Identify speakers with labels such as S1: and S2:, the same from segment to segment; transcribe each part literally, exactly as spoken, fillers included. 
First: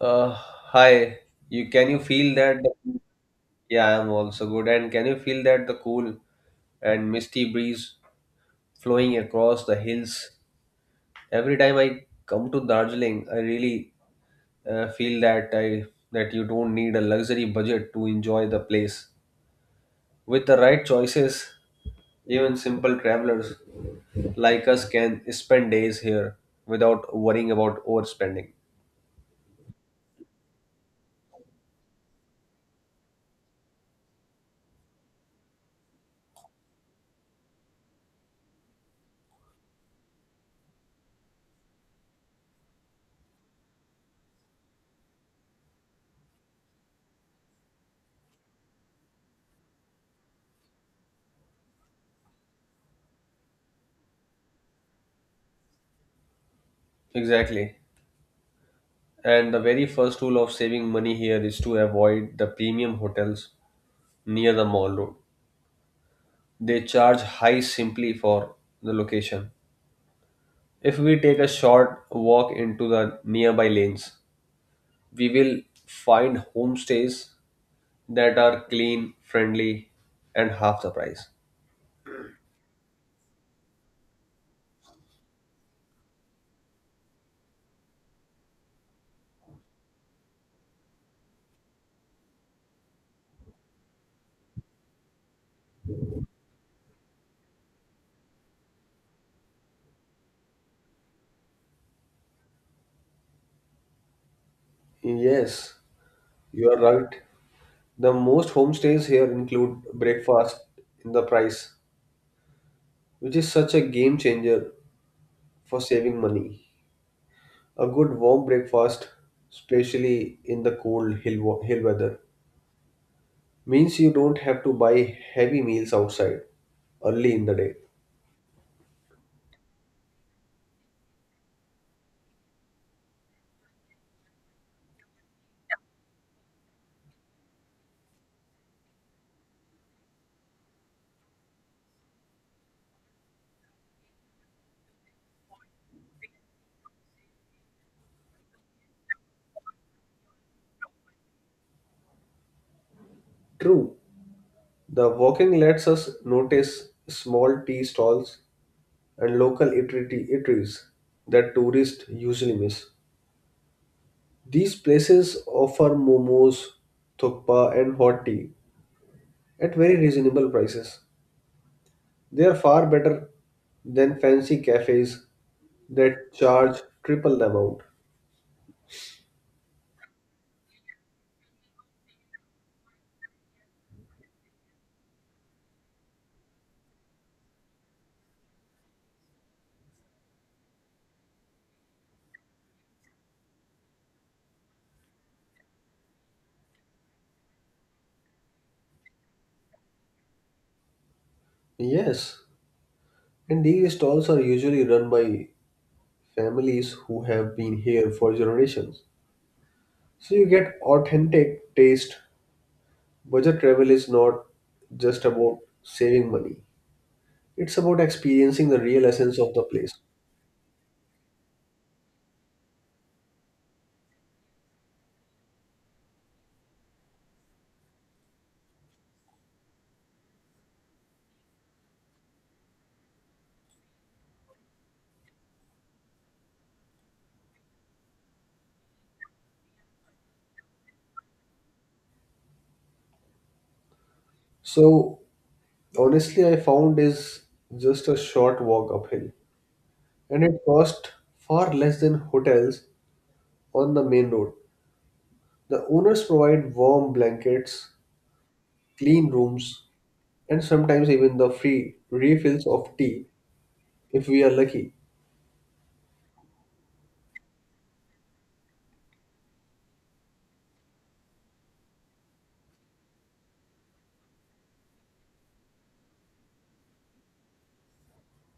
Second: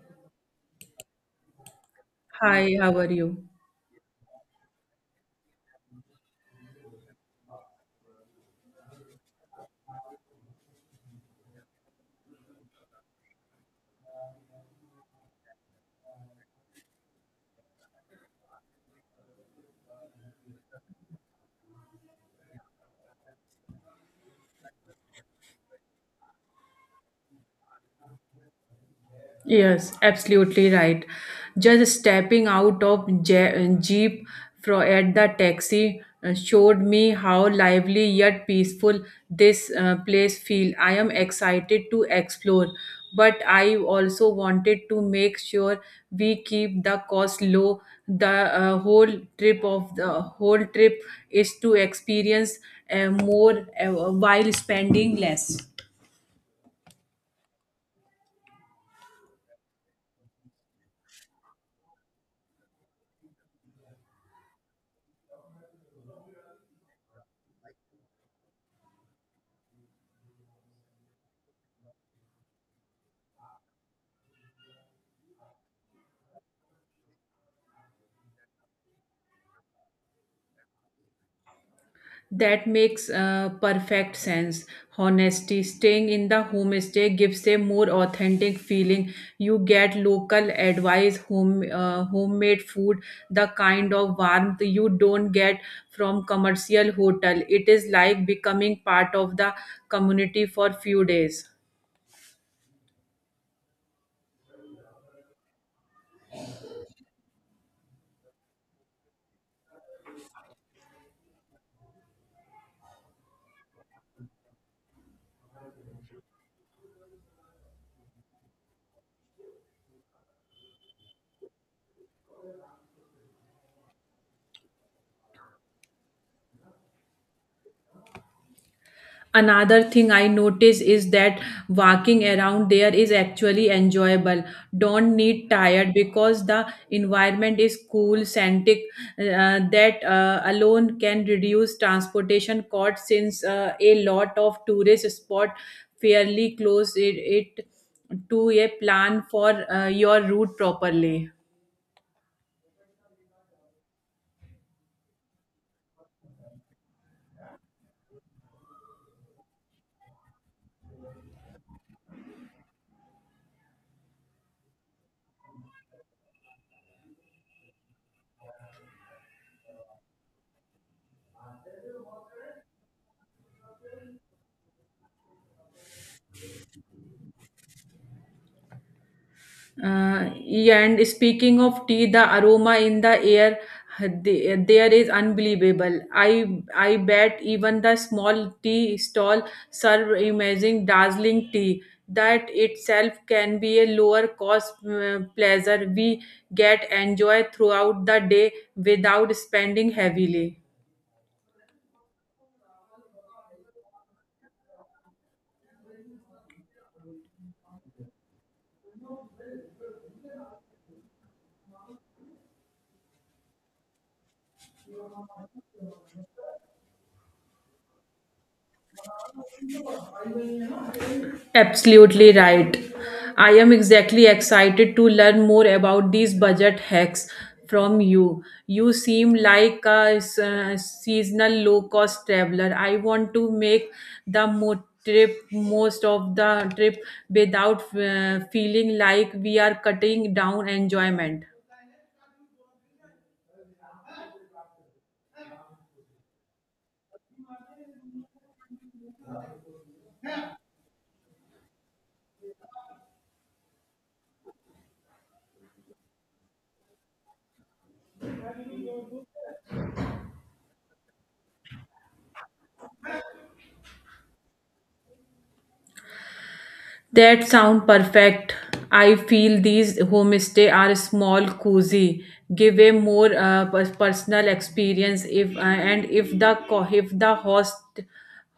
S1: Uh, Hi. You can you feel that the,
S2: Hi, how
S1: cool?
S2: are you?
S1: Yeah, I'm also good. And can you feel that the cool and misty breeze flowing across the hills? Every time I come to Darjeeling, I really uh, feel that I that you don't need a luxury budget to enjoy the place. With the right choices, even simple travelers like us can spend days here without worrying about overspending.
S2: Yes, absolutely right. Just stepping out of Je- Jeep fro at the taxi, uh, showed me how lively yet peaceful this uh, place feel. I am excited to explore, but I also wanted to make sure we keep the cost low. The uh, whole trip of the whole trip is to experience uh, more uh, while spending less.
S1: Exactly. And the very first rule of saving money here is to avoid the premium hotels near the mall road. They charge high simply for the location. If we take a short walk into the nearby lanes, we will find homestays that are clean, friendly, and half the price.
S2: That makes uh, perfect sense. Honesty, staying in the homestay gives a more authentic feeling. You get local advice, home uh, homemade food, the kind of warmth you don't get from commercial hotel. It is like becoming part of the community for few days.
S1: Yes, you are right. The most homestays here include breakfast in the price, which is such a game changer for saving money. A good warm breakfast, especially in the cold hill, wa- hill weather, means you don't have to buy heavy meals outside early in the day.
S2: Another thing I notice is that walking around there is actually enjoyable, don't need tired because the environment is cool scented, uh, that uh, alone can reduce transportation costs, since uh, a lot of tourist spot fairly close it, it to a plan for uh, your route properly.
S1: True, the walking lets us notice small tea stalls and local eatery- eateries that tourists usually miss. These places offer momos, thukpa, and hot tea at very reasonable prices. They are far better than fancy cafes that charge triple the amount.
S2: Uh, yeah, and speaking of tea, the aroma in the air, uh, the- there is unbelievable. I I bet even the small tea stall serve amazing, dazzling tea. That itself can be a lower cost uh, pleasure we get enjoy throughout the day without spending heavily.
S1: Yes, and these stalls are usually run by families who have been here for generations. So you get authentic taste. Budget travel is not just about saving money, it's about experiencing the real essence of the place.
S2: Absolutely right. I am exactly excited to learn more about these budget hacks from you. You seem like a s- uh, seasonal low cost traveler. I want to make the mo- trip most of the trip without uh, feeling like we are cutting down enjoyment.
S1: So honestly, I found is just a short walk uphill, and it cost far less than hotels on the main road. The owners provide warm blankets, clean rooms, and sometimes even the free refills of tea, if we are lucky.
S2: That sound perfect. I feel these homestay are small, cozy, give a more uh, pers- personal experience. If uh, and if the co- if the host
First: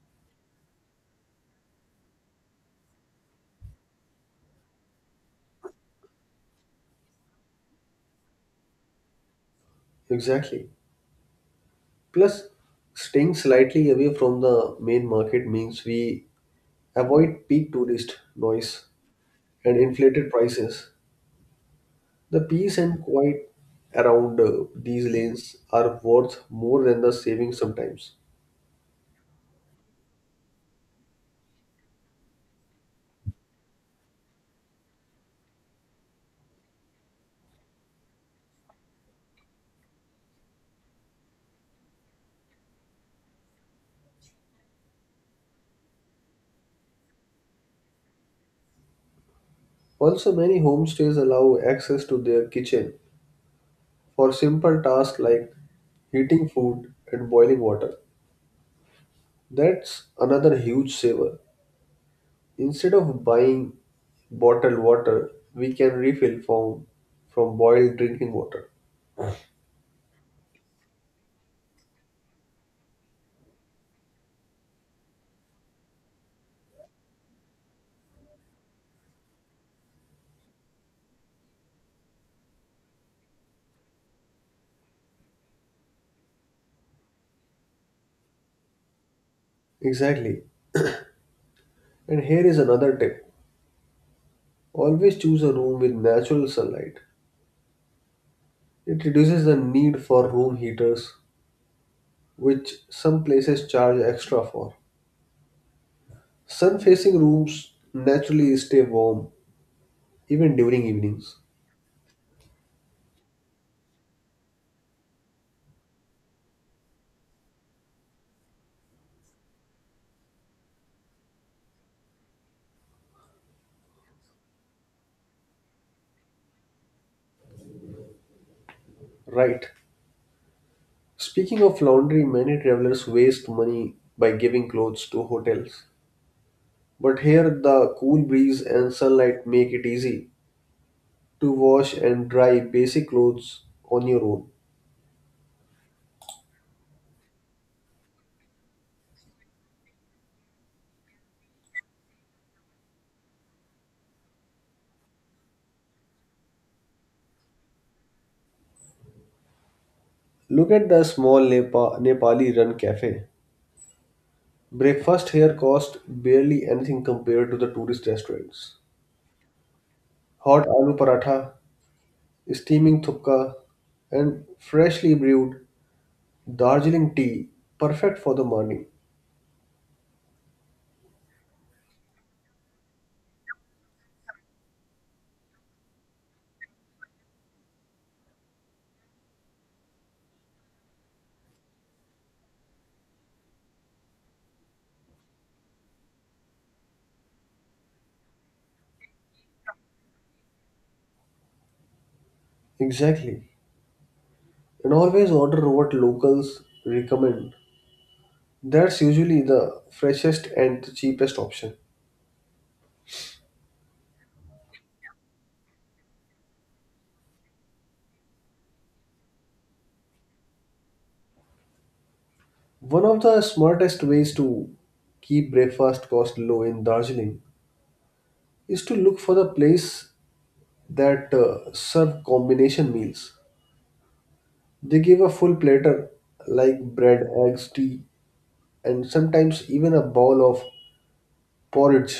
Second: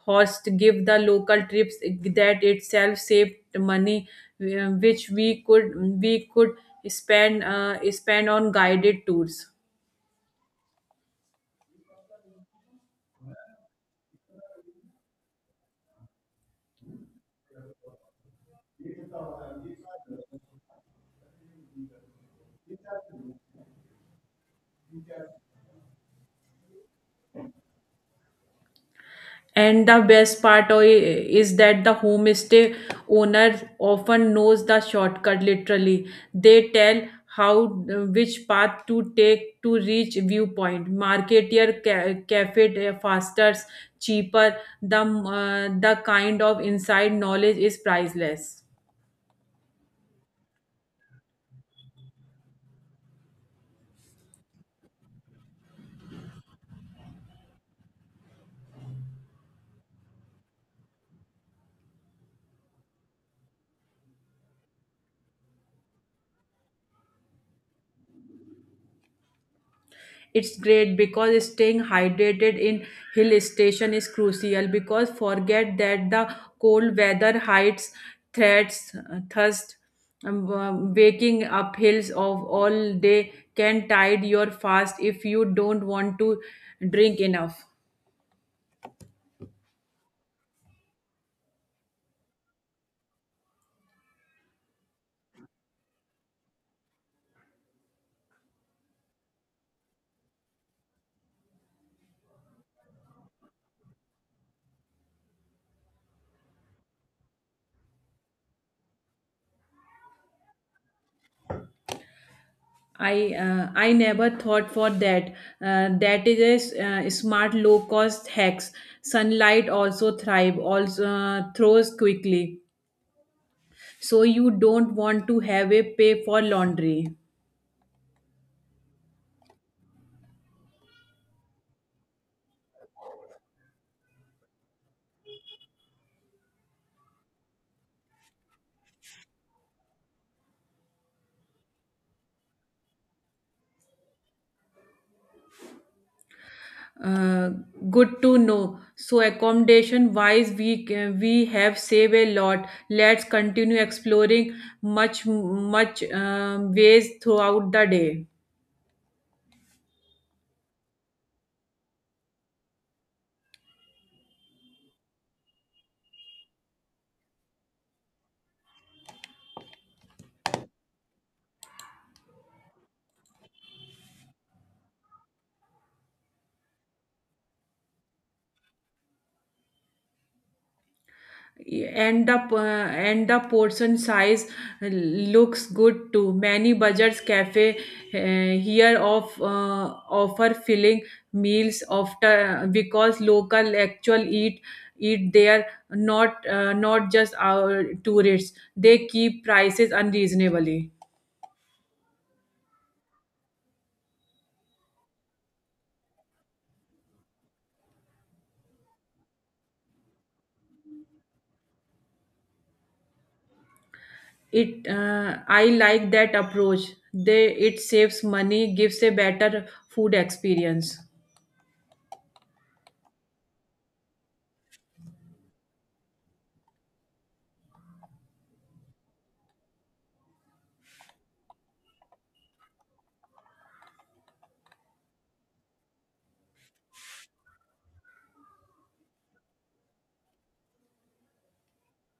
S2: host give the local trips, that itself saved money, uh, which we could we could spend uh, spend on guided tours.
S1: Exactly. Plus, staying slightly away from the main market means we avoid peak tourist noise and inflated prices. The peace and quiet around uh, these lanes are worth more than the savings sometimes.
S2: And the best part o- is that the homestay owner often knows the shortcut literally. They tell how which path to take to reach viewpoint. Market ca- cafe uh, faster, cheaper. The, uh, the kind of inside knowledge is priceless.
S1: Also, many homestays allow access to their kitchen for simple tasks like heating food and boiling water. That's another huge saver. Instead of buying bottled water, we can refill from, from boiled drinking water.
S2: It's great because staying hydrated in hill station is crucial, because forget that the cold weather hides threats, thirst. Um, uh, waking up hills of all day can tide your fast if you don't want to drink enough.
S1: Exactly. And here is another tip, always choose a room with natural sunlight. It reduces the need for room heaters, which some places charge extra for. Sun facing rooms naturally stay warm even during evenings.
S2: I uh, i never thought for that, uh, that is a s- uh, smart low cost hacks. Sunlight also thrive, also uh, throws quickly. So you don't want to have a pay for laundry.
S1: Right. Speaking of laundry, many travelers waste money by giving clothes to hotels. But here the cool breeze and sunlight make it easy to wash and dry basic clothes on your own.
S2: Uh, good to know. So accommodation wise, we ca- we have saved a lot. Let's continue exploring much much um, ways throughout the day.
S1: Look at the small Nepa- Nepali run cafe. Breakfast here cost barely anything compared to the tourist restaurants. Hot aloo paratha, steaming thukka, and freshly brewed Darjeeling tea, perfect for the morning.
S2: And the uh, and the portion size looks good. Too many budget cafe uh, here of uh, offer filling meals, after because local actual eat eat there, not uh, not just our tourists. They keep prices unreasonably.
S1: Exactly. And always order what locals recommend. That's usually the freshest and the cheapest option.
S2: It uh, i like that approach, they it saves money, gives a better food experience.
S1: One of the smartest ways to keep breakfast cost low in Darjeeling is to look for the place that uh, serve combination meals. They give a full platter like bread, eggs, tea, and sometimes even a bowl of porridge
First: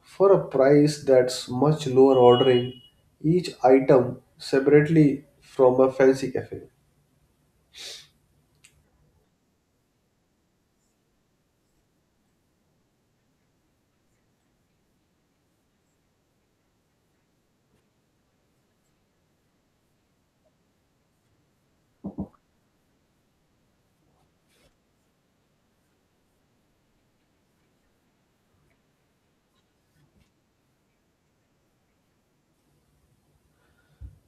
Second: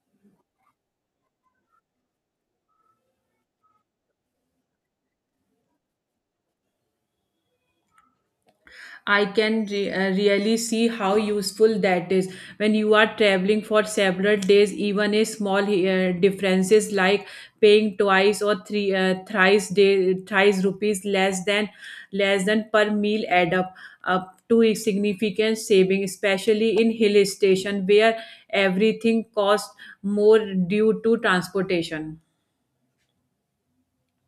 S1: for a price that's much lower ordering each item separately from a fancy cafe.
S2: I can re- uh, really see how useful that is when you are traveling for several days. Even a small uh, differences, like paying twice or three uh, thrice day thrice rupees less than less than per meal, add up up to a significant saving, especially in hill station where everything costs more due to transportation.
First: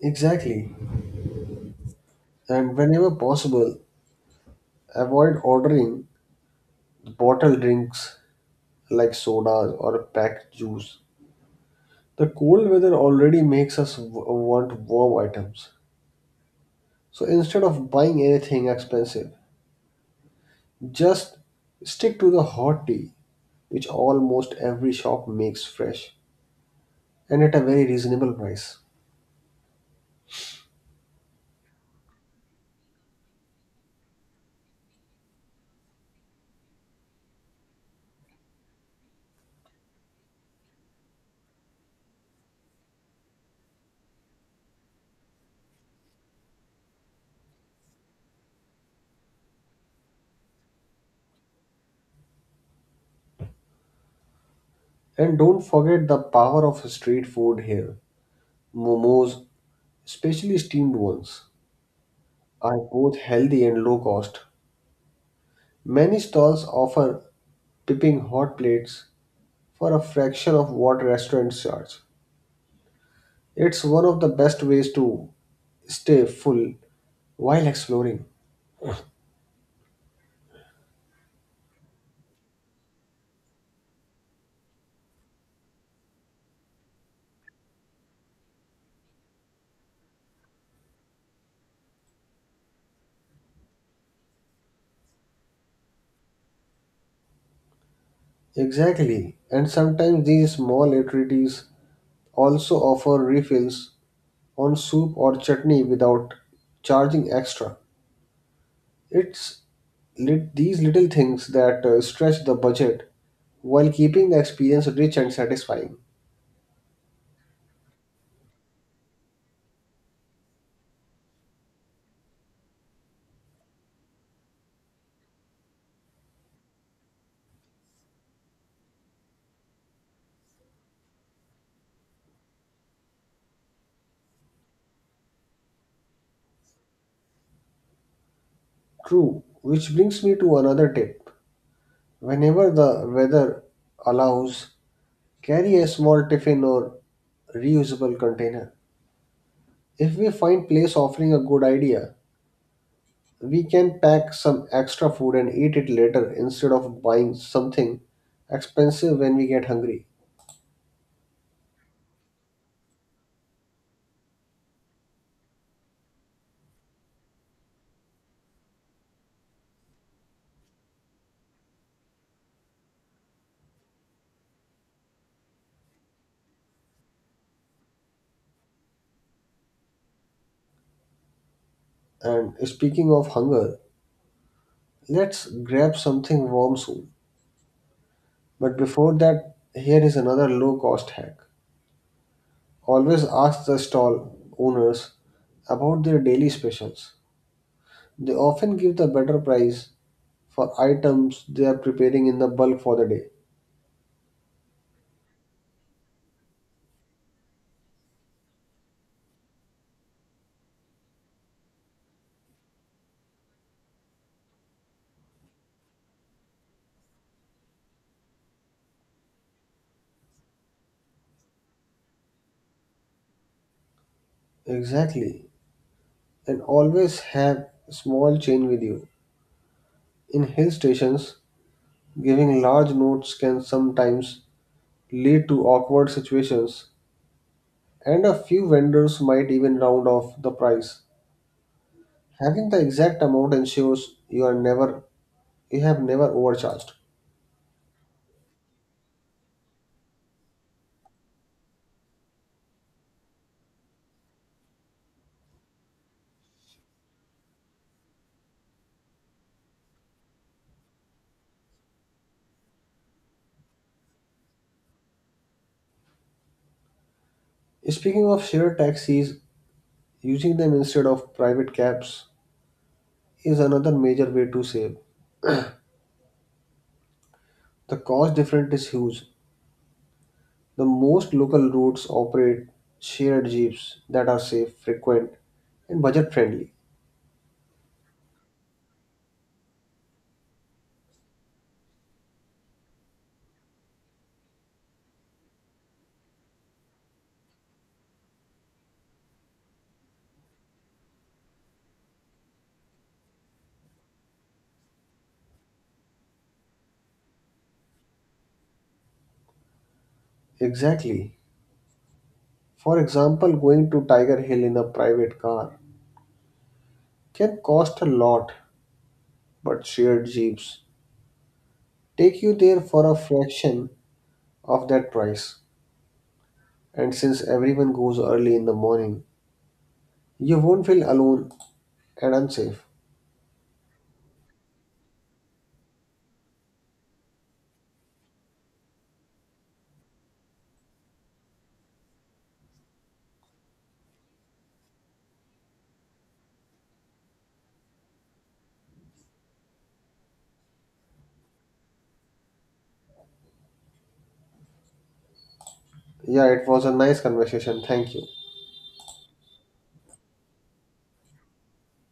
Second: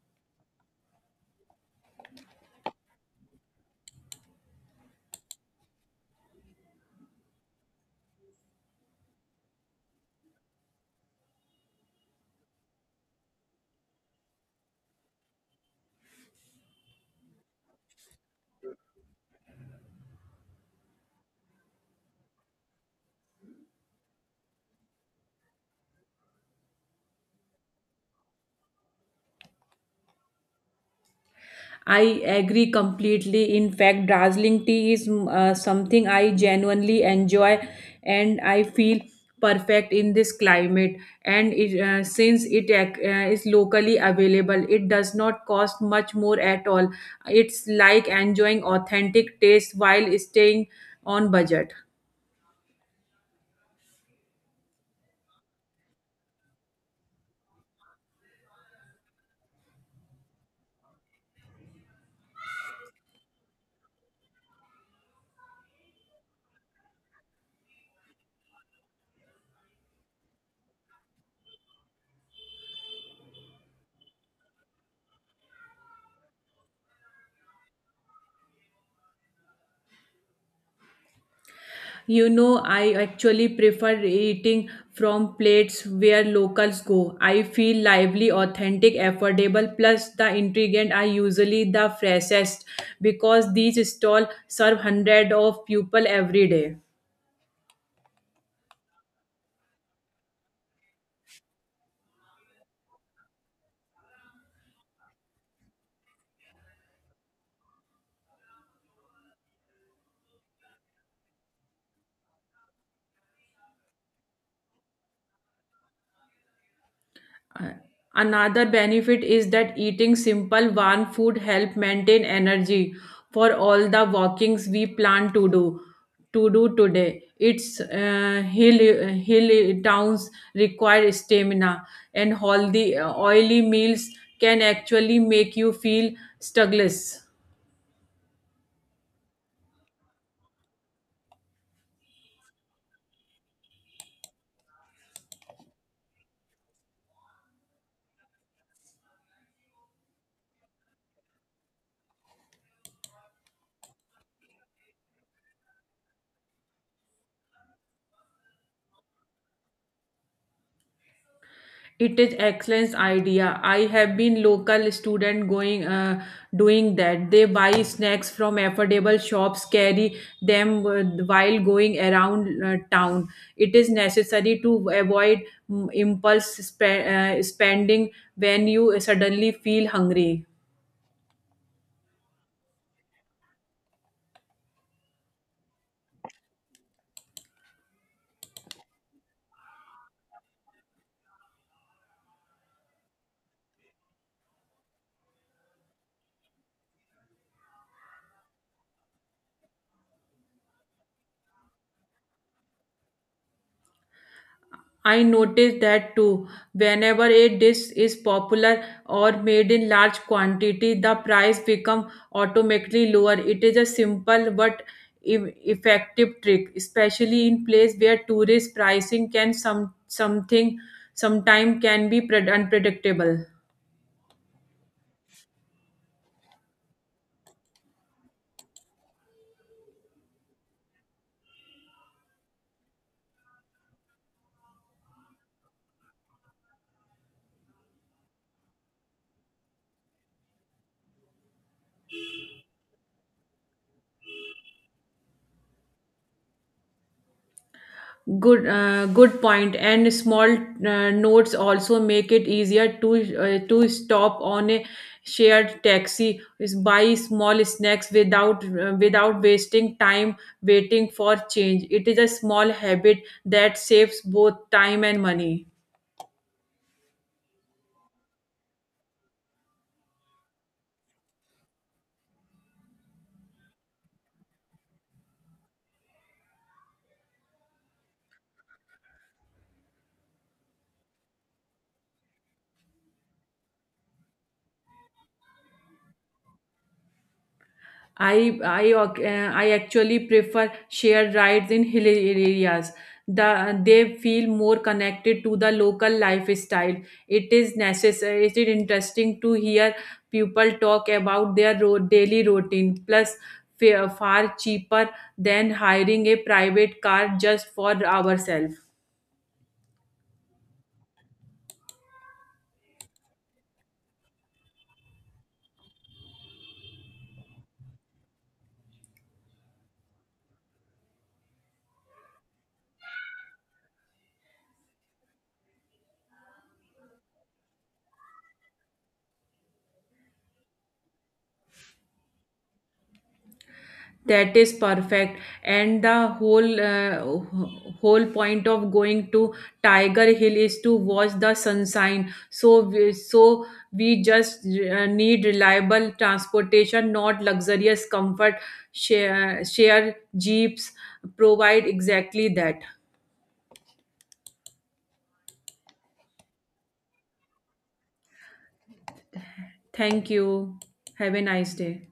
S1: Exactly. And whenever possible, avoid ordering bottled drinks like sodas or packed juice. The cold weather already makes us w- want warm items. So instead of buying anything expensive, just stick to the hot tea, which almost every shop makes fresh and at a very reasonable price.
S2: I agree completely. In fact, dazzling tea is mm, uh, something I genuinely enjoy, and I feel perfect in this climate. And it, uh, since it ac- uh, is locally available, it does not cost much more at all. It's like enjoying authentic taste while staying on budget.
S1: And don't forget the power of street food here. Momos, especially steamed ones, are both healthy and low cost. Many stalls offer pipping hot plates for a fraction of what restaurants charge. It's one of the best ways to stay full while exploring.
S2: You know, I actually prefer eating from plates where locals go. I feel lively, authentic, affordable, plus the ingredients are usually the freshest because these stalls serve hundreds of people every day.
S1: Exactly, and sometimes these small eateries also offer refills on soup or chutney without charging extra. It's lit- these little things that uh, stretch the budget while keeping the experience rich and satisfying.
S2: Uh, Another benefit is that eating simple warm food help maintain energy for all the walkings we plan to do to do today. Its uh, hill hill towns require stamina, and all the oily meals can actually make you feel sluggish.
S1: True, which brings me to another tip. Whenever the weather allows, carry a small tiffin or reusable container. If we find place offering a good idea, we can pack some extra food and eat it later instead of buying something expensive when we get hungry.
S2: It is excellent idea. I have been local student going, uh, doing that. They buy snacks from affordable shops, carry them uh, while going around uh, town. It is necessary to avoid mm, impulse spe- uh, spending when you suddenly feel hungry.
S1: And speaking of hunger, let's grab something warm soon. But before that, here is another low cost hack. Always ask the stall owners about their daily specials. They often give the better price for items they are preparing in the bulk for the day.
S2: I noticed that too. Whenever a dish is popular or made in large quantity, the price become automatically lower. It is a simple but e- effective trick, especially in place where tourist pricing can some something sometime can be pred- unpredictable.
S1: Exactly. And always have small change with you. In hill stations, giving large notes can sometimes lead to awkward situations, and a few vendors might even round off the price. Having the exact amount ensures you are never you have never overcharged.
S2: Good, uh, good point. And small uh, notes also make it easier to uh, to stop on a shared taxi is buy small snacks without uh, without wasting time waiting for change. It is a small habit that saves both time and money.
S1: Speaking of shared taxis, using them instead of private cabs is another major way to save. The cost difference is huge. The most local routes operate shared jeeps that are safe, frequent, and budget friendly.
S2: I I ac- uh, I actually prefer shared rides in hilly areas. The they feel more connected to the local lifestyle. It is necessary. It is interesting to hear people talk about their road, daily routine. Plus, fa- far cheaper than hiring a private car just for ourselves.
S1: Exactly. For example, going to Tiger Hill in a private car can cost a lot, but shared jeeps take you there for a fraction of that price. And since everyone goes early in the morning, you won't feel alone and unsafe.
S2: That is perfect. And the whole uh, wh- whole point of going to Tiger Hill is to watch the sunshine. So we, so we just uh, need reliable transportation, not luxurious comfort. Share, share jeeps provide exactly that.
S1: Yeah, it was a nice conversation. Thank you.
S2: Thank you. Have a nice day.